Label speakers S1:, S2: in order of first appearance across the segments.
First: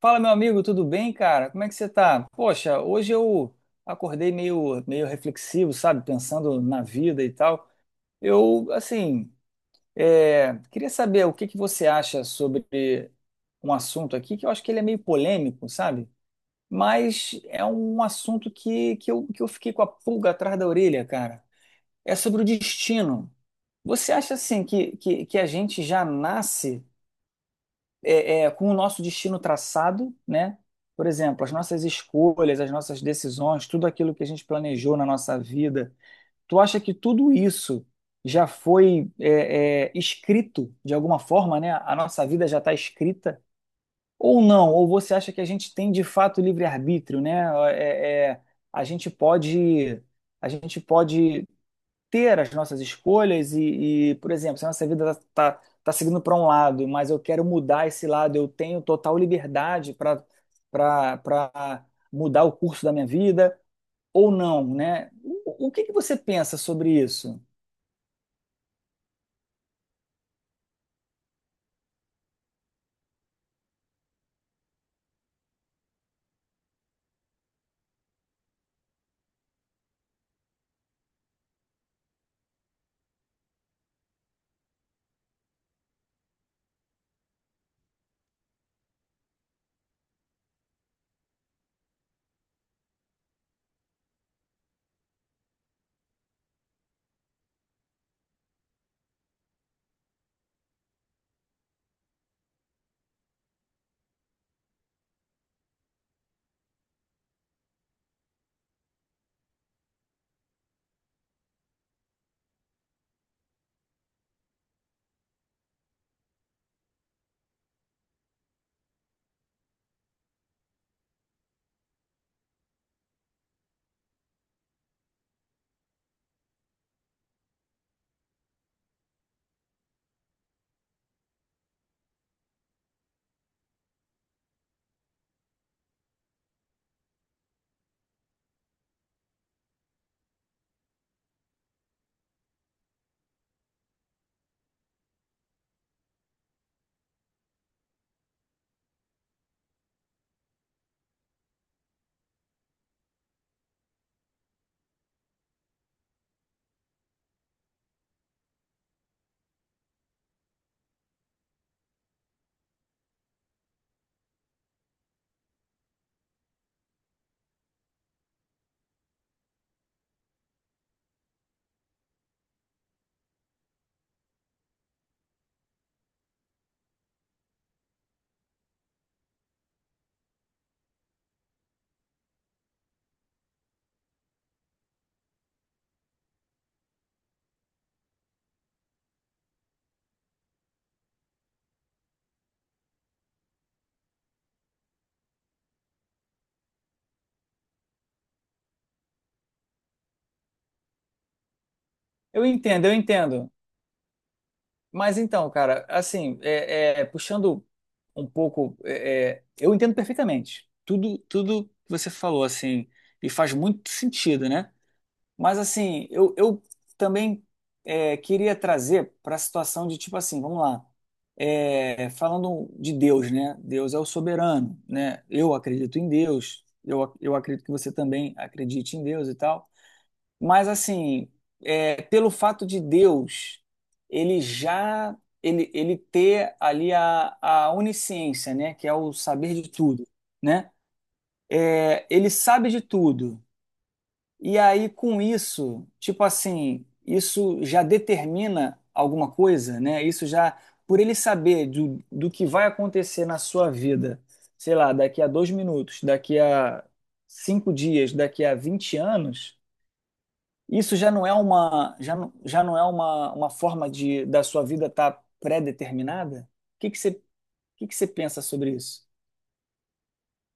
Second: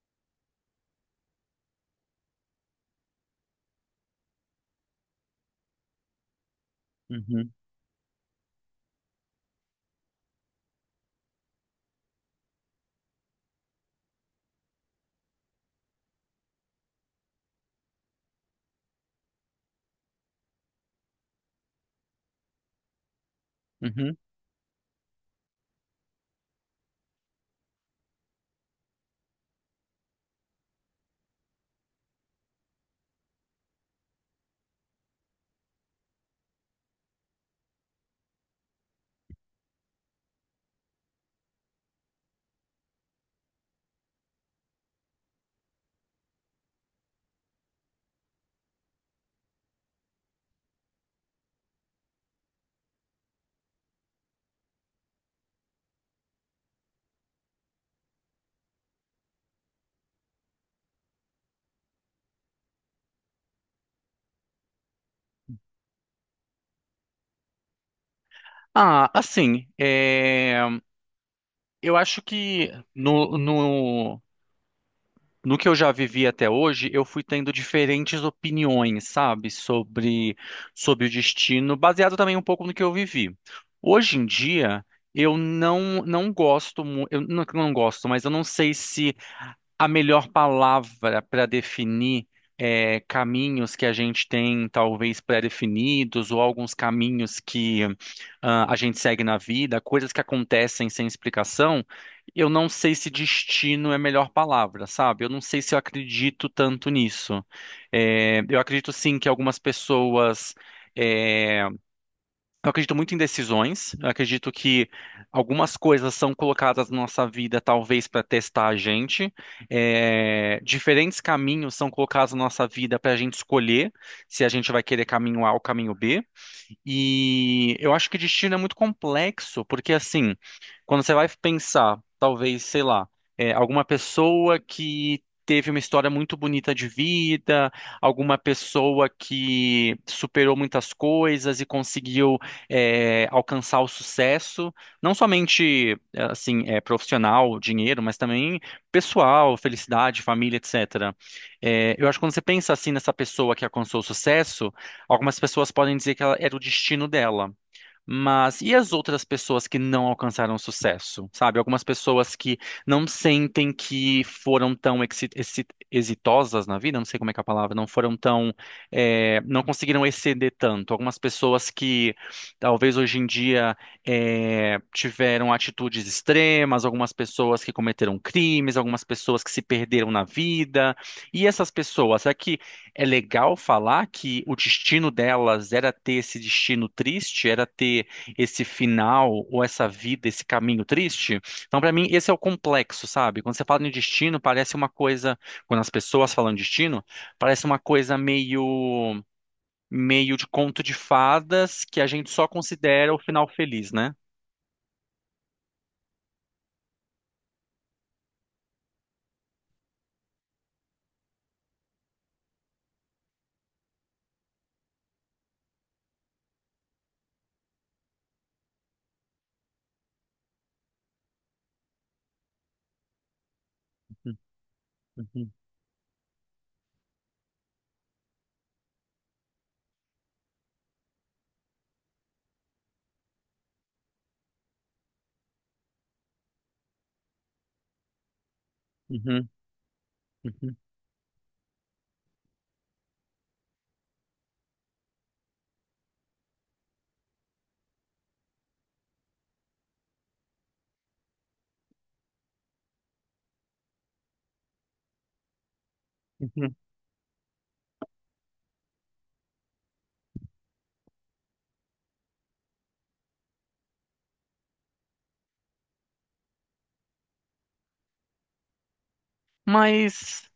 S1: Fala, meu amigo, tudo bem, cara? Como é que você tá? Poxa, hoje eu acordei meio reflexivo, sabe? Pensando na vida e
S2: Uhum,
S1: tal. Eu, assim, queria saber o que que você acha sobre um assunto aqui que eu acho que ele é meio polêmico, sabe? Mas é um assunto que eu fiquei com a pulga atrás da orelha, cara. É sobre o destino. Você
S2: uhum.
S1: acha, assim, que a gente já nasce com o nosso destino traçado, né? Por exemplo, as nossas escolhas, as nossas decisões, tudo aquilo que a gente planejou na nossa vida. Tu acha que tudo isso já foi escrito de alguma forma, né? A nossa vida já está escrita? Ou não? Ou você acha que a gente tem de fato livre-arbítrio, né? É, é, a gente pode, a gente pode ter as nossas escolhas por exemplo, se a nossa vida está seguindo para um lado, mas eu quero mudar esse lado, eu tenho total liberdade para para mudar o curso da minha vida ou não, né? O que que você pensa sobre isso?
S2: Ah, assim, eu acho que no, no, no que eu já vivi até hoje, eu fui tendo diferentes opiniões, sabe, sobre o destino, baseado também um pouco no que eu vivi. Hoje em dia, eu não gosto, mas eu não sei se a melhor palavra para definir caminhos que a gente tem talvez pré-definidos, ou alguns caminhos que ah, a gente segue na vida, coisas que acontecem sem explicação. Eu não sei se destino é a melhor palavra, sabe? Eu não sei se eu acredito tanto nisso. É, eu acredito sim que algumas pessoas. é, eu acredito muito em decisões. Eu acredito que algumas coisas são colocadas na nossa vida, talvez para testar a gente. É, diferentes caminhos são colocados na nossa vida para a gente escolher se a gente vai querer caminho A ou caminho B. E eu acho que destino é muito complexo, porque assim, quando você vai pensar, talvez, sei lá, alguma pessoa que teve uma história muito bonita de vida, alguma pessoa que superou muitas coisas e conseguiu alcançar o sucesso, não somente profissional, dinheiro, mas também pessoal, felicidade, família, etc. É, eu acho que quando você pensa assim nessa pessoa que alcançou o sucesso, algumas pessoas podem dizer que ela era o destino dela. Mas e as outras pessoas que não alcançaram sucesso, sabe? Algumas pessoas que não sentem que foram tão exitosas na vida, não sei como é que é a palavra, não foram tão, não conseguiram exceder tanto. Algumas pessoas que talvez hoje em dia tiveram atitudes extremas, algumas pessoas que cometeram crimes, algumas pessoas que se perderam na vida. E essas pessoas, aqui. É legal falar que o destino delas era ter esse destino triste, era ter esse final ou essa vida, esse caminho triste. Então, para mim, esse é o complexo, sabe? Quando você fala em destino, parece uma coisa, quando as pessoas falam de destino, parece uma coisa meio de conto de fadas que a gente
S1: Eu
S2: só
S1: entendo, eu
S2: considera o final
S1: entendo.
S2: feliz, né?
S1: Mas então, cara, assim, puxando um pouco, eu entendo perfeitamente tudo que você falou, assim, e faz muito sentido, né? Mas assim, eu também queria trazer para a situação de tipo assim, vamos lá, é, falando de Deus, né? Deus é o
S2: Uhum,
S1: soberano, né?
S2: uhum,
S1: Eu acredito em Deus, eu acredito que você também acredite em Deus e tal. Mas assim, é, pelo fato de Deus, ele já ele ter ali a onisciência, né? Que é o
S2: uhum,
S1: saber de tudo, né?
S2: uhum,
S1: É, ele sabe de tudo. E aí, com isso, tipo assim, isso já determina alguma coisa, né? Isso já, por ele saber do que vai acontecer na sua vida, sei lá, daqui a dois minutos, daqui
S2: uhum.
S1: a cinco dias, daqui a 20 anos, isso já não é uma, já não é uma forma de da sua vida estar pré-determinada? O que que você pensa sobre isso?
S2: Mas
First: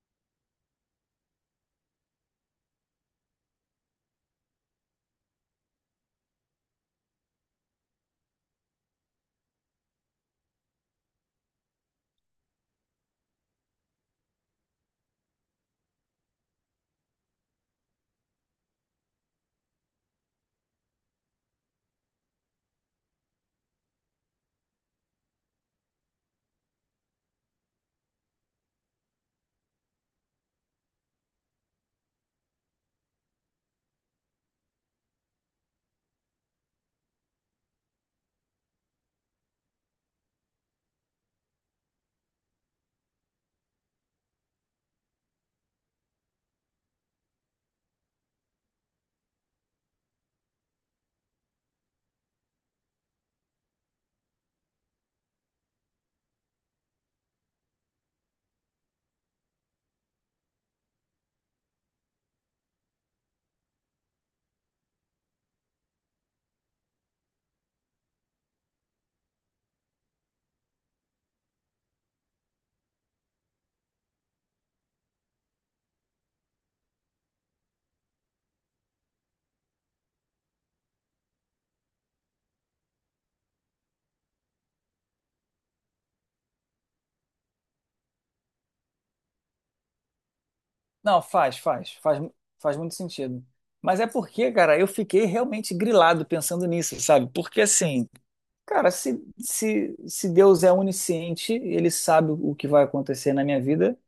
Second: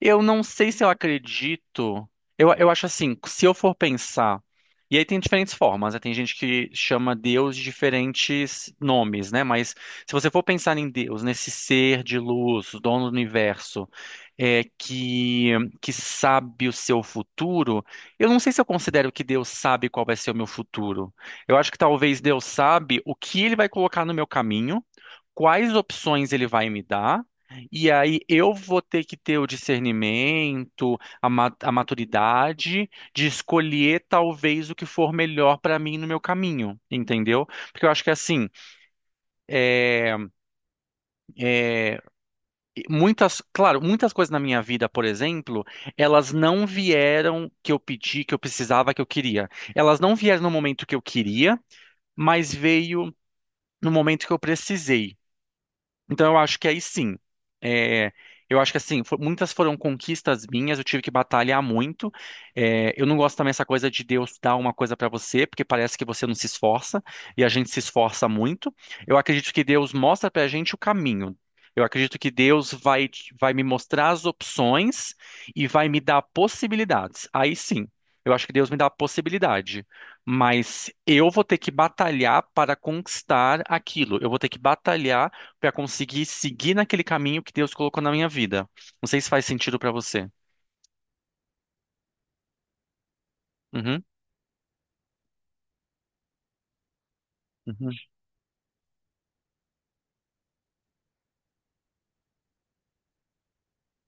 S2: eu não sei se eu acredito. Eu acho assim, se eu for pensar. E aí tem diferentes formas, né? Tem gente que chama Deus de diferentes nomes, né? Mas se você for pensar em Deus, nesse ser de luz, dono do universo, é, que, que sabe o seu futuro, eu não sei se eu considero que Deus sabe qual vai ser o meu futuro. Eu acho que talvez Deus sabe o que ele vai colocar no meu caminho, quais opções ele vai me dar. E aí eu vou ter que ter o discernimento, a maturidade de escolher talvez o que for melhor para mim no meu caminho, entendeu? Porque eu acho que assim, é, é, muitas, claro, muitas coisas na minha vida, por exemplo, elas não vieram que eu pedi, que eu precisava, que eu queria. Elas não vieram no momento que eu queria, mas veio no momento que eu precisei. Então eu acho que aí sim. É, eu acho que assim, muitas foram conquistas minhas, eu tive que batalhar muito. É, eu não gosto também dessa coisa de Deus dar uma coisa pra você, porque parece que você não se esforça, e a gente se esforça muito. Eu acredito que Deus mostra pra gente o caminho. Eu acredito que Deus vai, vai me mostrar as opções e vai me dar possibilidades. Aí sim, eu acho que Deus me dá a possibilidade. Mas eu vou ter que batalhar para conquistar aquilo. Eu vou ter que batalhar para conseguir seguir naquele caminho que Deus colocou na minha vida. Não sei se faz sentido para você.
S1: Não, faz muito sentido. Mas
S2: Uhum,
S1: é porque, cara, eu fiquei realmente grilado pensando nisso, sabe? Porque
S2: uhum,
S1: assim, cara, se Deus é onisciente, ele sabe o que vai acontecer na minha vida,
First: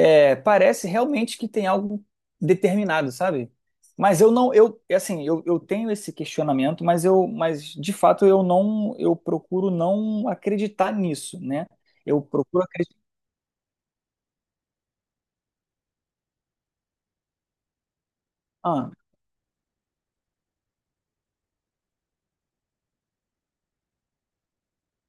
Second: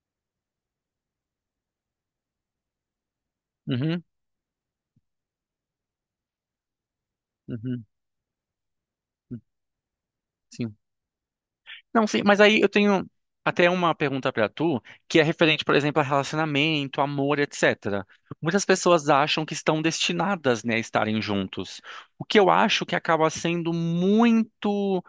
S1: é, parece realmente que tem algo determinado, sabe?
S2: uhum,
S1: Mas eu não, eu, assim, eu tenho esse questionamento, mas mas
S2: uhum,
S1: de fato eu
S2: uhum,
S1: procuro não
S2: sim.
S1: acreditar nisso, né?
S2: Não, sim,
S1: Eu
S2: mas aí
S1: procuro
S2: eu
S1: acreditar.
S2: tenho até uma pergunta para tu, que é referente, por exemplo, a relacionamento, amor, etc. Muitas pessoas acham que estão destinadas, né, a estarem juntos. O que eu acho que acaba sendo muito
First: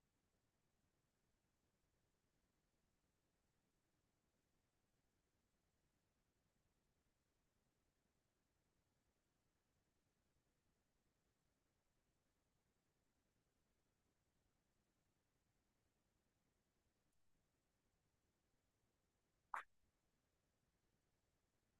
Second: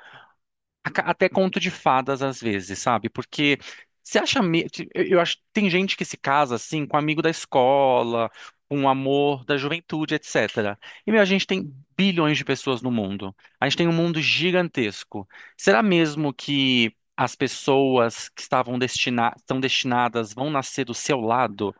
S2: até conto de fadas às vezes, sabe? Porque você acha, eu acho, tem gente que se casa assim com amigo da escola, com o amor da juventude, etc. E meu, a gente tem bilhões de pessoas no mundo. A gente tem um mundo gigantesco. Será mesmo que as pessoas que estavam estão destinadas vão nascer do seu lado?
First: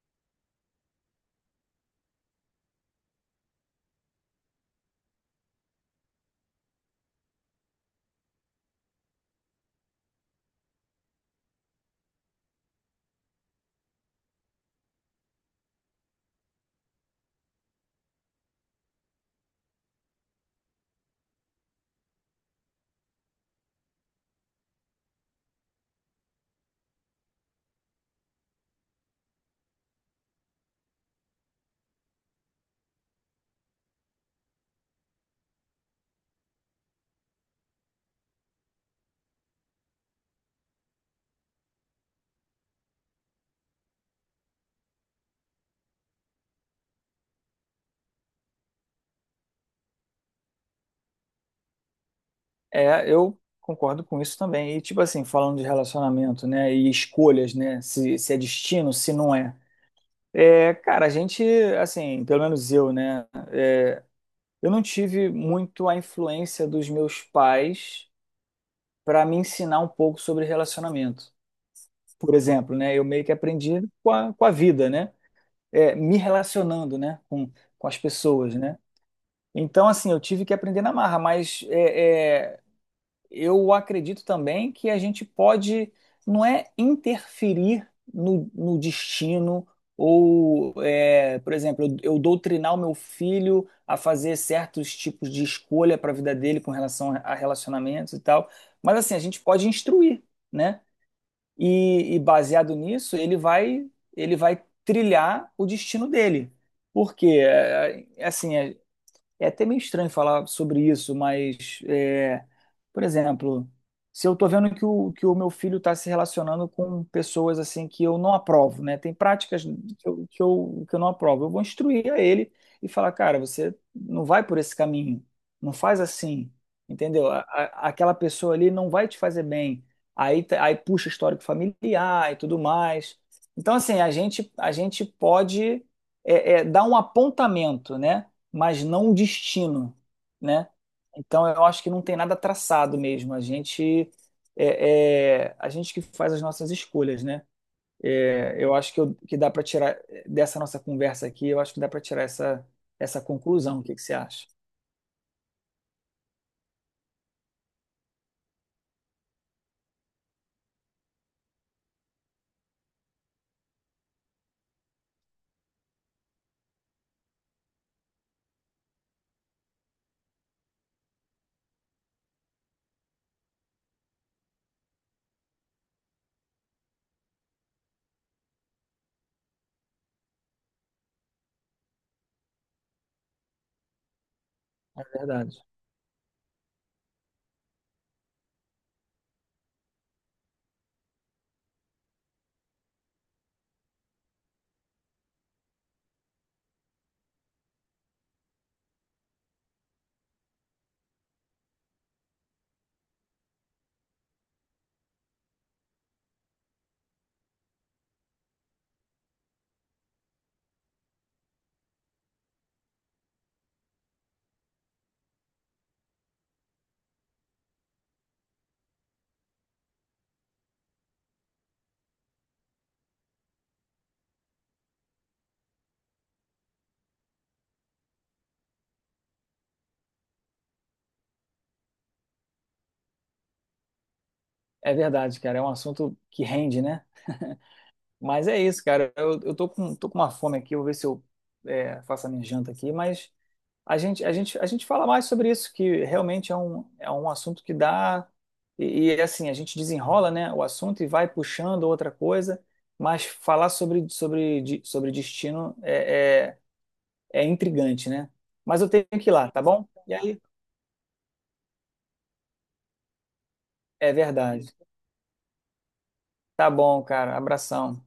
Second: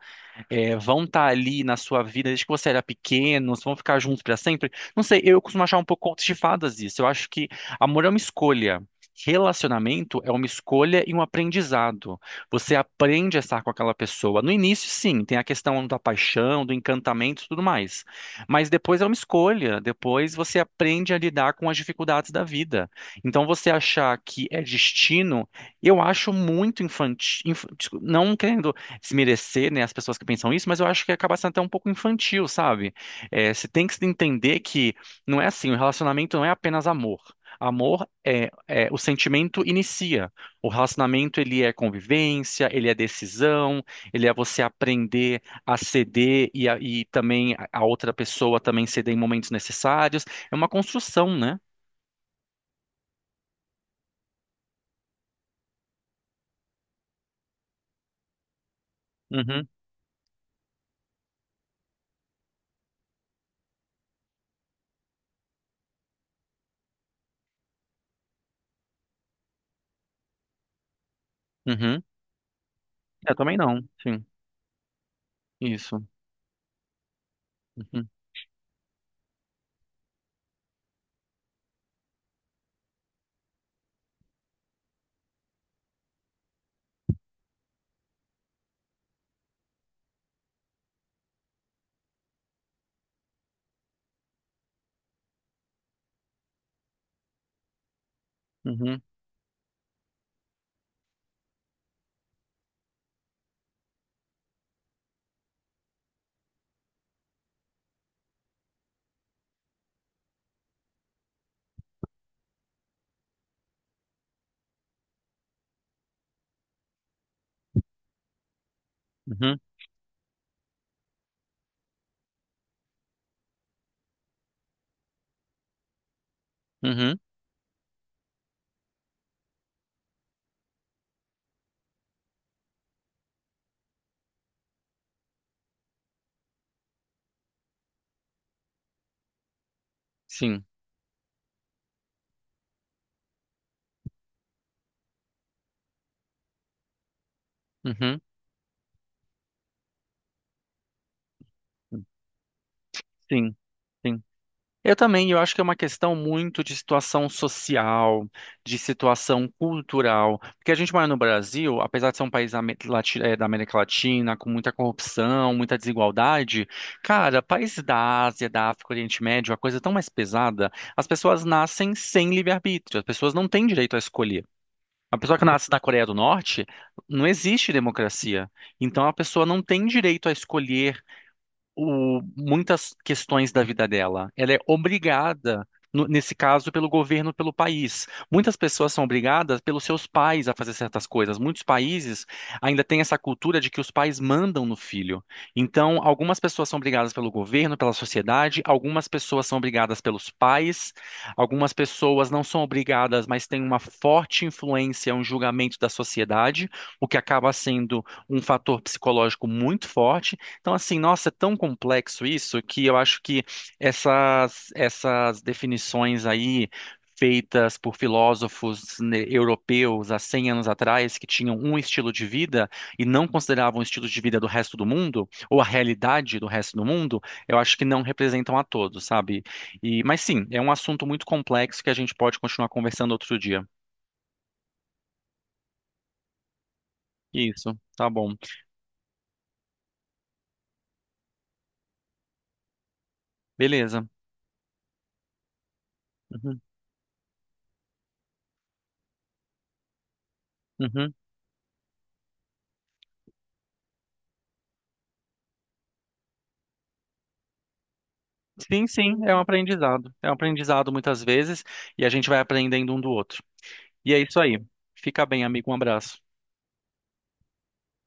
S2: Vão estar ali na sua vida desde que você era pequeno, vão ficar juntos para sempre. Não sei, eu costumo achar um pouco contos de fadas isso. Eu acho que amor é uma escolha. Relacionamento é uma escolha e um aprendizado. Você aprende a estar com aquela pessoa. No início, sim, tem a questão da paixão, do encantamento e tudo mais. Mas depois é uma escolha. Depois você aprende a lidar com as dificuldades da vida. Então, você achar que é destino, eu acho muito infantil. Não querendo se merecer, né, as pessoas que pensam isso, mas eu acho que acaba sendo até um pouco infantil, sabe? É, você tem que se entender que não é assim, o relacionamento não é apenas amor. Amor o sentimento inicia. O relacionamento ele é convivência, ele é decisão, ele é você aprender a ceder e também a outra pessoa também ceder em momentos necessários. É uma construção, né?
S1: É, eu concordo com isso também. E, tipo assim, falando de relacionamento, né, e escolhas, né, se é destino, se não é.
S2: Uhum,
S1: É, cara, a gente, assim, pelo menos eu, né, é, eu não tive muito a influência dos meus pais para me ensinar um pouco sobre relacionamento.
S2: uhum.
S1: Por exemplo, né, eu meio que
S2: Eu também não.
S1: aprendi com
S2: Sim,
S1: a, com a vida, né, é,
S2: isso.
S1: me relacionando, né, com as
S2: Uhum,
S1: pessoas, né. Então, assim, eu tive que aprender na marra, mas eu acredito também que a gente pode, não é interferir no destino, ou, é, por exemplo, eu doutrinar o meu filho a fazer certos tipos de escolha para a vida dele com relação a relacionamentos e tal. Mas
S2: uhum,
S1: assim, a gente pode instruir, né? E baseado nisso, ele vai trilhar o destino dele. Porque, assim, é até meio estranho falar sobre isso, mas, é, por exemplo, se eu tô vendo que o meu filho está se relacionando com pessoas assim que eu não aprovo, né? Tem
S2: uhum,
S1: práticas que eu não aprovo. Eu vou instruir a ele e falar, cara, você não vai por esse caminho, não faz assim,
S2: uhum.
S1: entendeu? Aquela pessoa ali não vai te fazer bem. Aí, aí puxa histórico familiar e tudo mais. Então, assim, a gente pode dar um apontamento, né? Mas não um destino,
S2: Sim.
S1: né? Então eu acho que não tem nada traçado mesmo. A gente a gente que faz as nossas escolhas, né?
S2: Uhum.
S1: É, eu acho que dá para tirar dessa nossa conversa aqui, eu acho que dá para tirar essa
S2: Sim,
S1: conclusão. O que que você
S2: sim.
S1: acha?
S2: Eu também, eu acho que é uma questão muito de situação social, de situação cultural, porque a gente mora no Brasil, apesar de ser um país da da América Latina, com muita corrupção, muita desigualdade, cara, países da Ásia, da África, Oriente Médio, a coisa é tão mais pesada, as pessoas nascem sem livre-arbítrio, as pessoas não têm direito a escolher. A pessoa que nasce na Coreia do Norte, não existe democracia. Então a pessoa não tem direito a escolher muitas questões da vida dela. Ela é
S1: É verdade.
S2: obrigada, nesse caso, pelo governo, pelo país. Muitas pessoas são obrigadas pelos seus pais a fazer certas coisas. Muitos países ainda têm essa cultura de que os pais mandam no filho. Então, algumas pessoas são obrigadas pelo governo, pela sociedade, algumas pessoas são obrigadas pelos pais, algumas pessoas não são obrigadas, mas têm uma forte influência, um julgamento da sociedade, o que acaba sendo um fator psicológico muito forte. Então, assim, nossa, é tão complexo isso que eu acho que essas definições aí feitas por filósofos, né, europeus há 100 anos atrás, que tinham um estilo de vida e não consideravam o estilo de vida do resto do mundo ou a realidade do resto do mundo, eu acho que não representam a todos, sabe? E, mas sim, é um assunto muito complexo que a gente pode continuar conversando outro dia.
S1: É verdade, cara. É um assunto que rende, né?
S2: Isso, tá bom.
S1: Mas é isso, cara. Tô com uma fome aqui. Eu vou ver se eu faço a minha janta aqui, mas
S2: Beleza.
S1: a gente fala mais sobre isso, que realmente
S2: Uhum,
S1: é um assunto que dá. E, é assim, a gente desenrola, né, o assunto e
S2: uhum.
S1: vai puxando outra coisa, mas falar sobre destino é, é intrigante, né? Mas
S2: Sim,
S1: eu tenho
S2: sim,
S1: que ir
S2: é um
S1: lá, tá bom?
S2: aprendizado.
S1: E
S2: É um
S1: aí,
S2: aprendizado muitas vezes e a gente vai aprendendo um do outro.
S1: é
S2: E é isso aí.
S1: verdade.
S2: Fica bem, amigo. Um abraço.
S1: Tá bom, cara. Abração.